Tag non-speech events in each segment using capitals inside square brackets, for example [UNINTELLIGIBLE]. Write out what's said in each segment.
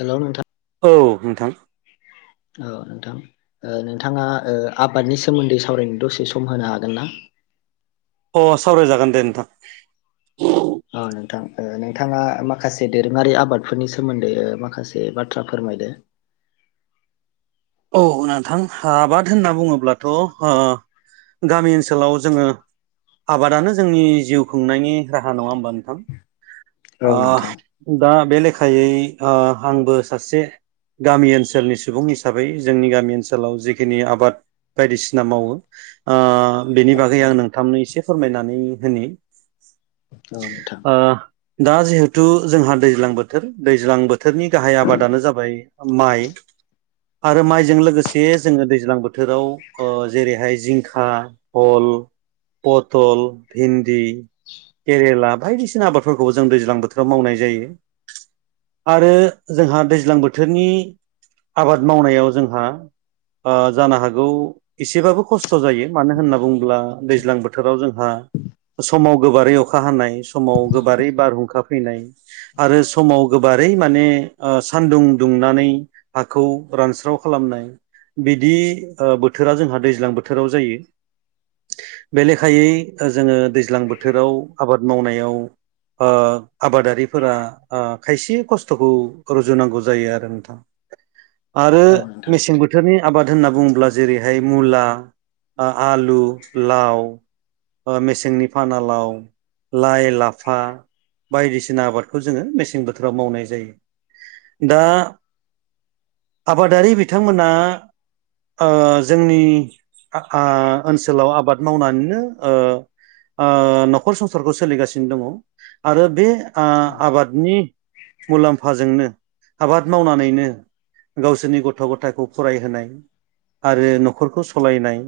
Hello नोंथां। औ नोंथां औ नोंथां ओ नोंथाङा ओ आबादनि सोमोन्दै सावरायनो दसे सम होनो हागोन ना? [INAUDIBLE] अ सावरायजागोन दे नोंथां। औ नोंथां ओ नोंथाङा माखासे दोरोङारि आबादफोरनि सोमोन्दै ओ-माखासे बाथ्रा फोरमायदो? [INAUDIBLE] औ नोंथां आबाद होनना बुङोब्लाथ ओ गामि ओनसोलाव जोङो। आबादानो जोंनि जिउ खुंनायनि राहा नङा होमबा नोंथां। औ आ नोंथां दा। बे लेखायै ओ आंबो सासे गामि ओनसोलनि सुबुं हि साबै जोंनि गामि ओनसोलाव जिखिनि आबाद बायदिसिना मावो ओ बेनि औ बागै आं नोंथांनो एसे फोरमायनानै होनि। औ नोंथां ओ दा जिहेथु जोंहा दैज्लां बोथोर दैज्लां बोथोरनि गाहाय आबादानो जाबाय माइ। [INAUDIBLE] आरो माइजों लोगोसे जोङो दैज्लां बोथोराव अ जेरैहाय जिंखा हल। पथल भिन्दि केरेला बायदिसिना आबादफोरखौबो जों दैज्लां बोथोराव मावनाय जायो। आरो जोंहा दैज्लां बोथोरनि आबाद मावनायाव जोंहा। ओ-जानो हागौ एसेबाबो खस्थ जायो मानो होनना बुङोब्ला दैज्लां बोथोराव जोंहा। समाव गोबारै अखा हानाय समाव गोबारै बारहुंखा फैनाय। आरो समाव गोबारै माने ओ सान्दुं दुंनानै। हाखौ रानस्राव खालामनाय। बिदि बोथोरा जोंहा दैज्लां बोथोराव जायो। बे लेखायै जोङो दैज्लां बोथोराव आबाद मावनायाव। आबादारिफोरा खायसे खस्थ'खौ रुजुनांगौ जायो आरो नोंथां। आरो औ नोंथां मेसें बोथोरनि। आबाद होनना बुङोब्ला जेरैहाय मुला आलु लाव। मेसेंनि फानालाव लाइ लाफा। बायदिसिना आबादखौ जोङो मेसें बोथोराव मावनाय जायो दा। आबादारि बिथांमोना। ओ जोंनि ओनसोलाव आबाद मावनानैनो ओ। ओ न'खर संसारखौ सोलिगासिनो दङ आरो बे। ओ औ आबादनि मुलाम्फाजोंनो आबाद मावनानै। गावसोरनि गथ' गथायखौ फरायहोनाय। आरो न'खरखौ सालायनाय।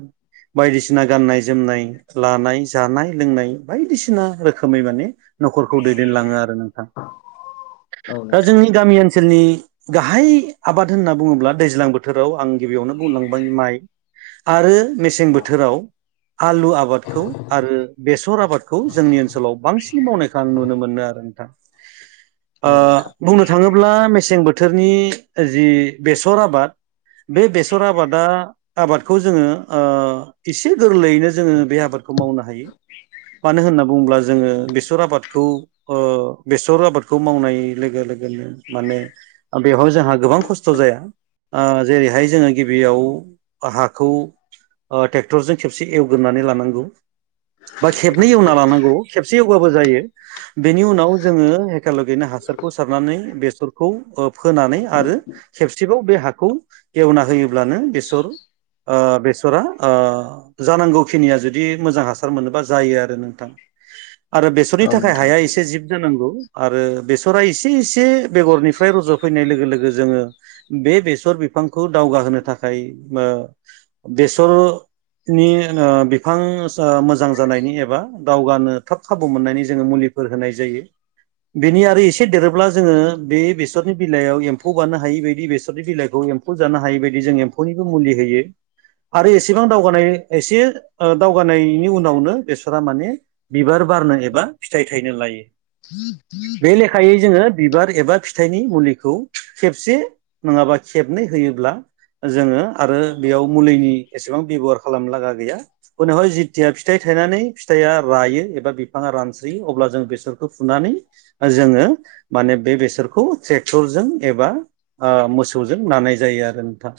बायदिसिना गाननाय जोमनाय लानाय जानाय लोंनाय बायदिसिना रोखोमै माने। न'खरखौ दैदेनलाङो आरो नोंथां औ दा नोंथां जोंनि गामि ओनसोलनि। गाहाय आबाद होनना बुङोब्ला दैज्लां बोथोराव आं गिबियावनो बुंलांबाय माइ। आरो मेसें औ बोथोराव। आलु आबादखौ आरो बेसर आबादखौ जोंनि ओनसोलाव बांसिन मावनायखौ आं नुनो मोनो आरोना। ओ औ नोंथां बुंनो थाङोब्ला मेसें बोथोर। बोथोरनि जि बेसर आबाद। बे बेसर आबादा आबादखौ जोङो ओ एसे गोरलैयैनो जोङो बे आबादखौ। खौ मावनो हायो। मानो होनना बुङोब्ला जोङो बेसर आबादखौ बेसर आबादखौ मावनाय लोगो लोगो। लोगो माने बेवहाय जोंहा गोबां खस्थ' जाया। जेरैहाय जोङो गिबियाव हाखौ। ट्रेक्टरजों खेबसे एवगोरोनानै लानांगौ बा खेबनै एवना लानांगौ खेबसे। एसे एगाबो जायो बेनि उनाव जोङो एक लागेनो हासारखौ सारनानै बेसरखौ। फोनानै आरो खेबसेबाव बे हाखौ गेवना होयोब्लानो बेसर। ओ बेसरा जानांगौ खिनिया जुदि मोजां हासार मोनोबा जायो आरो नोंथां। [INAUDIBLE] आरो बेसरनि औ थाखाय नोंथां हाया एसे जिब जानांगौ आरो बेसरा एसे एसे बेगरनिफ्राय रज'। फैनाय लोगो लोगो जोङो बे बेसर बिफांखौ दावगाहोनो थाखाय। बेसर। नि बिफां मोजां जानायनि एबा दावगानो थाब खाबु मोननायनि जोङो मुलि। होनाय जायो बेनि आरो एसे देरोब्ला जोङो बे बेसर। बेनि बिलाइयाव एम्फौ बारनो हायि बायदि बेसरनि बिलाइखौ एम्फौ जानो हायि बायदि जों एम्फौनिबो मुलि होयो। आरो एसेबां दावगानाय एसे दावगानायनि उनावनो बेसरा माने बिबार। बारनो एबा फिथाइ थाइनो लायो। बे लेखायै [UNINTELLIGIBLE] जोङो बिबार एबा फिथाइनि मुलिखौ खेबसे नङाबा खेबनै होयोब्ला। जोङो आरो बेयाव मुलिनि एसेबां बेब'हार खालामनो लागा गैया उनावहाय जिथिया फिथाइ थायो। फिथाइनानै फिथाइआ रायो एबा बिफाङा रानस्रियो अब्ला जों बेसरखौ फुनानै जोङो। माने बे बेसरखौ। ट्रेक्टरजों एबा मोसौजों नानाय जायो आरो नोंथां।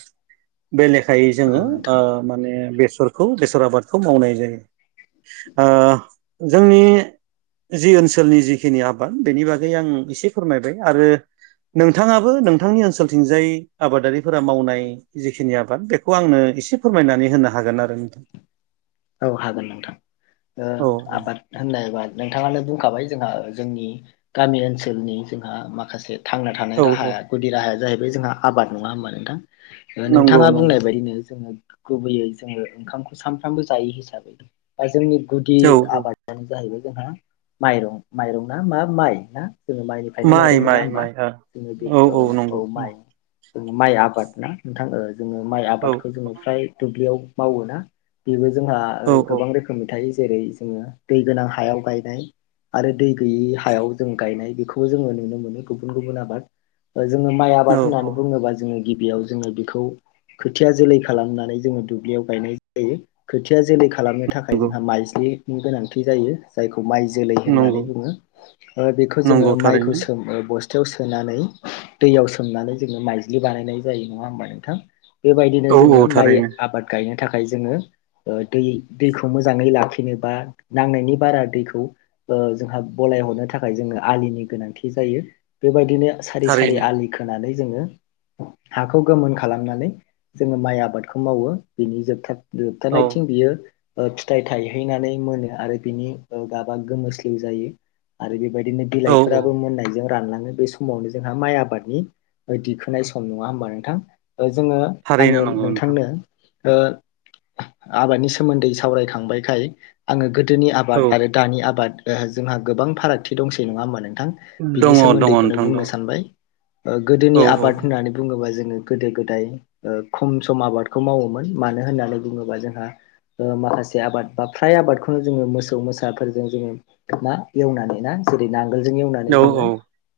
बे लेखायै जोङो औ ओ नोंथां माने बेसरखौ बेसर आबादखौ मावनाय जायो। ओ जोंनि। जि ओनसोलनि जिखिनि आबाद बेनि बागै आं एसे फोरमायबाय आरो नोंथाङाबो नोंथांनि ओनसोलथिंजाय आबादारिफोरा मावनाय जिखिनि आबाद बेखौ आंनो ओ एसे फोरमायनानै होनो हागोन आरो नोंथां। औ हागोन नोंथां ओ औ आबाद होननायबा नोंथाङानो बुंखाबाय जोंहा जोंनि गामि ओनसोलनि जोंहा माखासे थांना थानाय औ औ राहाया गुदि राहाया जाहैबाय जोंहा आबाद नङा होनोमबा नोंथां नंगौ नोंथाङा बुंनाय नंगौ बायदिनो जोङो गुबैयै जोङो ओंखामखौ सानफ्रामबो जायो हिसाबै आमफ्राय जोंनि गुदि औ औ आबादानो जाहैबाय जोंहा माइरं माइरं ना मा माइ ना? जोङो माइनिफ्रायनो माइ माइरं मोना माइ होमबा माइ जोङो बे औ औ माइ जों माइ आबाद ना नोंथां ओ जोङो माइ औ आबादखौ जोङो फ्राय दुब्लियाव मावो ना। बेबो जोंहा औ गोबां रोखोमनि थायो जेरै जोङो दै गोनां हायाव गायनाय आरो दै गैयै हायाव जों गायनाय बेखौबो जोङो नुनो मोनो गुबुन गुबुन आबाद जोङो माइ औ आबाद होननानै औ बुङोबा जोङो गिबियाव जोङो बेखौ खोथिया जोलै खालामनानै जोङो दुब्लियाव गायनाय जायो। खोथिया जोलै खालामनो थाखाय नंगौ जोंहा माइज्लि नि गोनांथि जायो जायखौ माइ जोलै होननानै नंगौ बुङो ओ बेखौ जोङो नंगौ माइखौ थारैनो सोम बस [UNINTELLIGIBLE] सोनानै दैयाव सोमनानै जोङो माइज्लि बानायनाय जायो नङा होमबा नोंथां। बेबायदिनो औ औ जोङो माइ थारैनो आबाद गायनो थाखाय जोङो ओ दै दैखौ मोजाङै लाखिनो बा नांनायनि बारा दैखौ ओ जोंहा बलाय हरनो थाखाय जोङो आलिनि गोनांथि जायो बेबायदिनो सारि सारि थारैनो आलि खोनानै जोङो हाखौ गोमोन खालामनानै जोङो माइ आबादखौ मावो बिनि जोबथा औ [UNINTELLIGIBLE] बियो ओ फिथाइ थायहैनानै मोनो आरो बिनि गाबा गोमोस्लिउ जायो आरो बे बायदिनो औ औ बिलाइफोराबो मोननायजों रानलाङो बे समावनो जोंहा माइ आबादनि दिखोनाय सम नङा होमबा नोंथां। जोङो थारैनो आङो नंगौ नोंथां नोंथांनो ओ आबादनि सोमोनदै सावरायखांबायखाय आङो गोदोनि औ आबाद आरो दानि आबाद जोंहा गोबां फारागथि दंसै नङा होमा नोंथां दङ बिनि दङ सोमोनदैखौनो नोंथां दङ बुंनो सानबाय। गोदोनि औ आबाद औ होननानै बुङोब्ला जोङो गोदो गोदाय ओ खम सम आबादखौ मावोमोन मानो होननानै बुङोबा जोंहा ओ माखासे आबाद बा फ्राय आबादखौनो जोङो मोसौ मोसाफोरजों जोङो मा एवनानै ना जेरै [UNINTELLIGIBLE] नांगोलजों एवनानै औ जोङो औ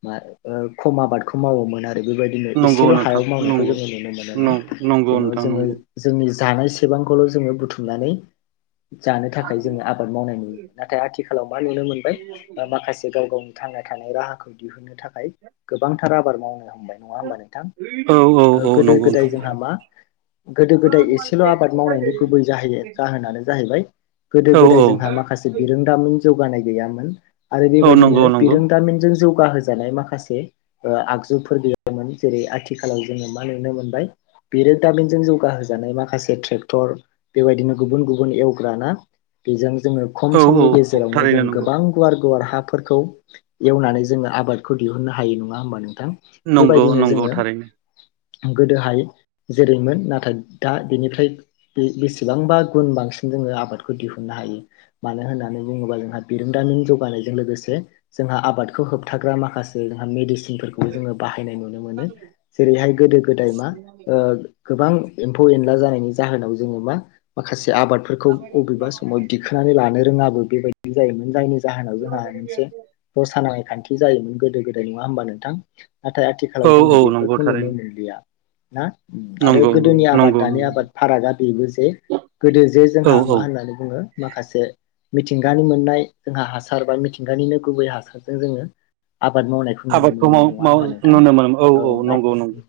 मा ओ खम आबादखौ मावोमोन आरो आरो बेबायदिनो नंगौ एसेल' नोंथां हायाव मावनायखौ नंगौ जोङो नुनो मोनोमोन नं- नंगौ जेन' नोंथां जोङो नंगौ जोंनि जानाय सेबांखौल' जोङो बुथुमनानै जानो थाखाय जोङो आबाद मावनाय नुयोमोन नाथाय आथिखालाव मा नुनो मोनबाय ओ माखासे गाव गावनि थांना थानाय राहाखौ दिहुननो थाखाय गोबांथार आबाद मावनो हमबाय नङा हबा नोंथां औ औ ओ औ गोदो नंगौ गोदाय जोंहा नोंथां मा गोदो गोदाय एसेल' आबाद मावनायनि गुबै जहै जाहोनानो जाहैबाय गोदो औ गोदाय औ जोंहा माखासे बिरोंदामिन जौगानाय गैयामोन आरो औ बेबायदिनो नंगौ नंगौ बिरोंदामिनजों जौ जौगाहोजानाय माखासे ओ आगजुफोर बेयाव [UNINTELLIGIBLE] जेरै आथिखालाव जोङो मा नुनो मोनबाय बिरोदाबिनजों जौगाहोजानाय माखसे ट्रेक्टर बेबायदिनो गुबुन गुबुन एवग्राना बेजों जोङो खम औ औ समनि औ गेजेरावनो जों थारैनो नंगौ गोबां गुवार गुवार हाफोरखौ एवनानै जोङो आबादखौ दिहुननो हायो नङा होमबा थां नंगौ बेबायदिनो नंगौ जोङो थारैनो गोदोहाय जेरैमोन नाथाय दा बेनिफ्राय बे बेसेबांबा गुन बांसिन जोङो आबादखौ दिहुननो हायो मानो होननानै बुङोबा जोंहा बिरों दामिन जौगानायजों लोगोसे जोंहा आबादखौ होबथाग्रा माखासे जोंहा मेडिसिन बो जोङो बाहायनाय नुनो मोनो जेरैहाय गोदो गोदाय मा गोबां एम्फौ एनला जानायनि जाहोनाव जोङो मा माखासे आबादफोरखौ बबेबा समाव दिखोनानै लानो रोङाबो बेबायदि जायोमोन जायनि ज जाहोनाव जोंहा मोनसे दसा नाङै खान्थि जायोमोन गोदो गोदाय नङा होमबा नोंथां? आथ औ औ नंगौ थारैनो ना आरो नंगौ गोदोनि आबाद नंगौ दानि नंगौ नंगौ आबाद फारागा बेबो जे गोदो जे औ जोंहा औ मा होननानै बुङो माखासे मिथिंगानि मोननाय जोंहा हासार बा मिथिंगानिनो गुबै हासारजों जोङो आबाद मावनायखौ नुनो आबादखौ माव मोनोमोन नङा माव होमबा नोंथां? नुनो मोनो औ ना नंगौ नंगौ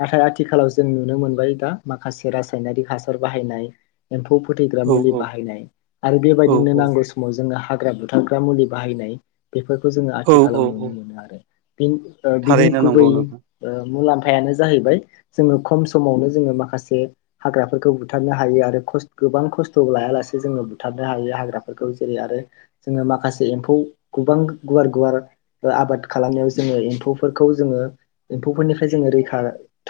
नाथाय आथिखालाव जों नुनो मोनबाय दा माखासे रासायनारिक हासार बाहायनाय एम्फौ फोथैग्रा औ मुलि औ बाहायनाय आरो बेबायदिनो औ नांगौ समाव जोंनो हा ग्रा बुथारग्रा मुलि बाहायनाय बेफोरखौ जोङो औ आथिखालाव औ नुनो औ मोनो आरो ‌। बिनि ओ बिनि थारैनो गुबै नंगौ नोंथां ओ मुलाम फायानो जाहैबाय जोङो खम समावनो जोङो माखासे हाग्राफोरखौ बुथारनो हायो आरो खस गोबां खस्थ' लायालासे जोङो बुथारनो हायो हाग्राफोरखौ जेरै आ ओ जोङो माखासे एम्फौ गोबां गुवार गुवार आबाद खालामनायाव जोङो एम्फौफोर खौ जोङो एम्फौफोरनिफ्राय जोङो रैखा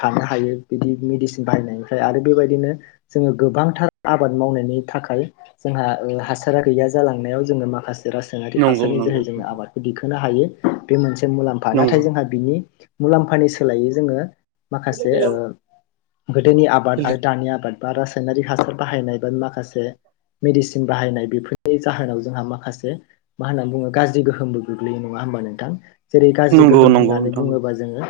थानो हायो बिदि मेदिसिन बाहायनायनिफ्राय आरो बेबायदिनो जोङो गोबांथार आबाद मावनायनि थाखाय जोंहा हासारा गैया जालाङो । याव जोङो माखास रासायङारि नंगौ हासारनि नंगौ जोहै जोङो नोंथां आबादखौ दिखोनो हायो बे मोनसे मुलाम्फा नाथाय नंगौ जोंहा बिनि मुलाम्फानि सोलायै जोङो माखासे ओ गोदोनि आबाद आरो दानि आबाद बा रासायनारि हासार बाहायनाय बा माखासे मेडिसिन बाहायनाय बेफोरनि जाहोनाव जोंहा माखासे मा होनना बुङो गाज्रि गोहोमबो गोग्लैयो नङा होनबा नोंथां जेरै गाज्रि नंगौ गोहोम नंगौ होननानै नोंथां बुङोबा जोङो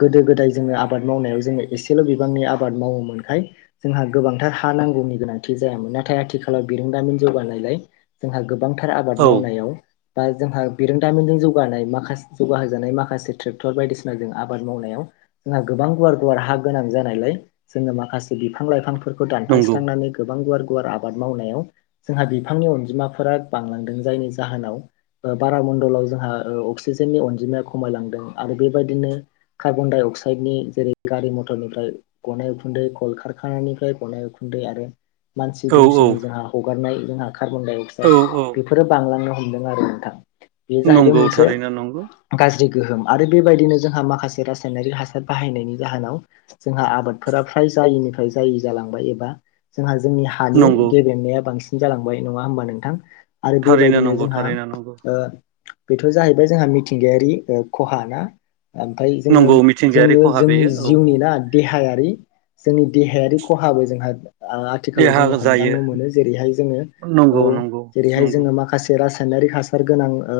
गोदो गोदाय जोङो आबाद मावनायाव जोङो एसेल' बिबांनि आबाद मावोमोन । थाय जोंहा गोबांथार हा नांगौनि गोनांथि जायामोन नाथाय आथिखालाव बिरोंदामिन जौगानायलाय जोंहा गोब बांथार आबाद औ मावनायाव बा जोंहा बिरोंदामिजों जौगानाय माखास जौगाहजानाय माखासे ट्रेक्टर बायदिसिना जों आबाद मावनायाव जोंहा गोबां गुवार गुवार हा गोनां जानायलाय जोङो मा खासे बिफां लाइफांफोरखौ नंगौ दानफायस्रांनानै गोबां गुवार गुवार आबाद मावनायाव जोंहा बिफांनि अनजिमाफोरा बांलांदों जायनि जाहोनाव बारामण्डलाव जोंहा ओ अक्सिजेननि अनजिमाया खमायलांदों आरो बेबायदिनो कार्बन डाइ अक्साइड नि जेरै गारि मथरनिफ्राय गनाय उखुन्दै कल खारखानिफ्राय गनाय उखुन्दै आरो मानसि औ औ दुमसिनि जोंहा हगारनाय जोंहा कार्बन दाइ अक्साइड औ औ बेफोरो बांलांनो हमदों आरो नोंथां । बेयो जाहैदों नंगौ मोनसे थारैनो नंगौ गाज्रि गोहोम आरो बेबायदिनो जोंहा माखासे रासायनारिक हासार बाहायनायनि जाहोनाव जोंहा आबादफोरा फ्रा जायनिफ्राय जायै जालांबाय एबा जोंहा जोंनि हानि नंगौ गेदेनाया बांसि जालांबाय नङा हबा नोंथां? आरो थारैनो बेबायदिनो नंगौ जोंहा थारैनो नंगौ ओ बेथ' जाहैबाय जोंहा मिथिंगायारि ओ खहा ना? ओमफ्राय जोङो नंगौ मिथिंगायारि जोङो खहा जोंनि बेयो औ जिउनि औ ना देहायारि जोंनि देहायारि खहाबो जोंहा आ-आथिखालाव देहा जोङो जायो हमदांनो मोनो जेरैहाय जोङो औ नंगौ नंगौ जेरैहाय नंगौ जोङो माखासे रास आयनारि हासार गोनां ओ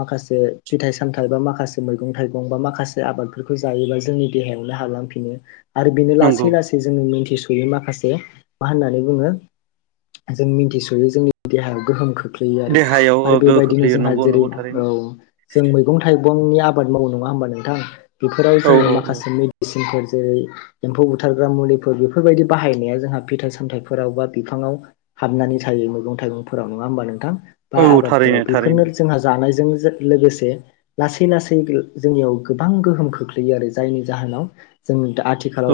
माखासे फिथाइ सामथाइ बा माखासे मैगं थाइगं बा माखासे आबादफोरखौ जायोबा जोंनि देहायावनो हाबलांफिनो आरो बेनो नंगौ लासै लासै जोंनि मिनथिस यै माखासे मा होननानै बुङो जों मिथिसयो जोंनि देहायाव गोहोम खोख ख्लैयो आरो। देहायाव ओ आरो गोहो बेबादिनो खोख्लैयो जोंहा नंगौ जेरै नंगौ औ थारैनो जों मैगं थाइ गंनि आबाद मावो नङा हबा नोंथां बेफोराव औ जोङो औ माखासे मेडिसिनफोर जे एम्फौ बुथारग्रा मुलिफोर बेफोरबायदि बाहायनाया जोंहा फिथाइ सामथाइफोराव बा बिफांआव हाबनानै थायो । बो मैगं थायगंफोराव नङा होनबा नोंथां बा औ औ आबाद थारैनो फोराव थारैनो बेफोरनो बा जोंहा जानाय जों ओ लोगोसे लासै लासै जोंनियाव गोबां गोहोम खोख्लैयो आरो जायनि जाहोनाव जों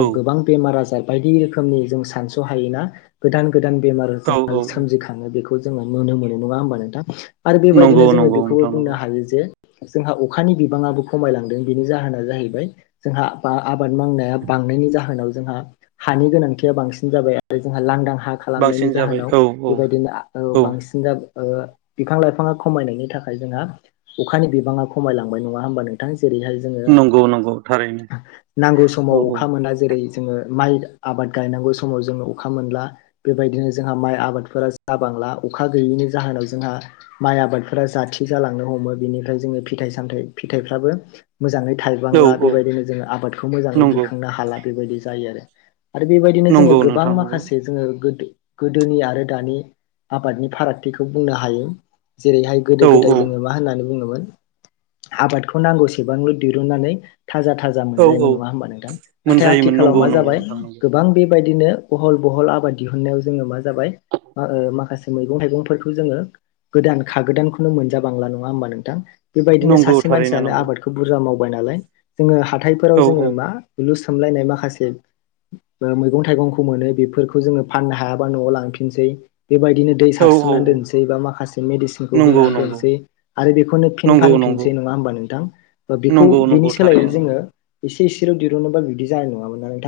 औ गोबां बेमार आजार बायदि रोखोमनि जों सानस' हायोना गोदान। गोदान बेमार औ जोंहा औ सोमजिखाङो बेखौ जोङो नुनो मोनो नङा होमबा नोंथां। आरो नंगौ बेबायदिनो जोङो नंगौ बेखौबो नोंथां बुंनो नंगौ हायो जे। जोंहा अखानि बिबाङाबो खमायलांदों बिनि जाहोना जाहैबाय जोंहा बा आबाद मावनाया। बांनायनि जाहोनाव जोंहा हानि गोनांथिया बांसिन जाबाय आरो जोंहा लांदां। राहा खालामनायनि बांसिन जाबाय जाहोनाव औ औ बेबायदिनो आ औ बांसिन जाबा। ओ बिफां लाइफाङा खमायनायनि थाखाय जोंहा अखानि बिबाङा खमायलांबाय नङा होमबा नोंथां। जेरैहाय जोङो नंगौ नंगौ। थारैनो नांगौ औ समाव औ अखा मोना जेरै। जोङो माइ आबाद गायनांगौ समाव जोङो अखा मोनला बेबायदिनो जोंहा माइ आबादफोरा जाबां। ला अखा गैैनि जाहोनाव जोंहा माइ आबादफोरा जाथि जालांनो हमो बेनिफ्राय जोङो फिथाइ सामथाइ। बि फिथाइफ्राबो। मोजाङै औ थाइबांला औ बेबायदिनो जोङो आबादखौ मोजाङै नंगौ दिखांनो हाला बेबायदि जायो आरो। आरो बेबायदिनो जोङो नंगौ गोबां नोंथां नंगौ माखासे जोङो गोदो। गोदोनि आरो दानि आबादनि फारागथिखौ बुंनो हायो। जेरैहाय गोदो औ गोदाय औ जोङो मा होननानै बुङोमोन। आबादखौ नांगौसेबांल' दिरुननानै। थाजा थाजा औ औ मोनजायोमोन नङा होमबा नोंथां नाथाय मोनजायोमोन आथिखालाव नंगौ मा नंगौ जाबाय नोंथां नंगौ गोबां बे। बेबायदिनो बहल बहल आबाद दिहुननायाव जोङो मा जाबाय। आ ओ माखासे मैगं थाइगंफोरखौ जोङो। गोदान खा गोदानखौनो मोनजा बांला नङा होमबा नोंथां? बेबायदिनो नंगौ सासे थारैनो मानसियानो नंगौ आबादखौ बुरजा मावबाय नालाय जोङो हाथायफोराव औ औ जोङो मा हुलुस। सामलायनाय माखासे। ओ मैगं थाइगंखौ मोनो बेफोरखौ जोङो फाननो हायाबा न'आव लांफिनसै। बेबायदिनो दै औ औ सारस्रिननानै औ दोननोसै बा माखासे मेडिसिनखौ नंगौ होनानै नंगौ दोनसै आरो बेखौनो फिन नंगौ फानफिन। नंगौ दोननोसै नङा होमबा नोंथां बेखौ नंगौ नंगौ बेनिस। सोलायो थारैनो नंगौ जोङो एसे एसेराव दिरुनोबा बिदि जानाय नङामोनना नोंथां।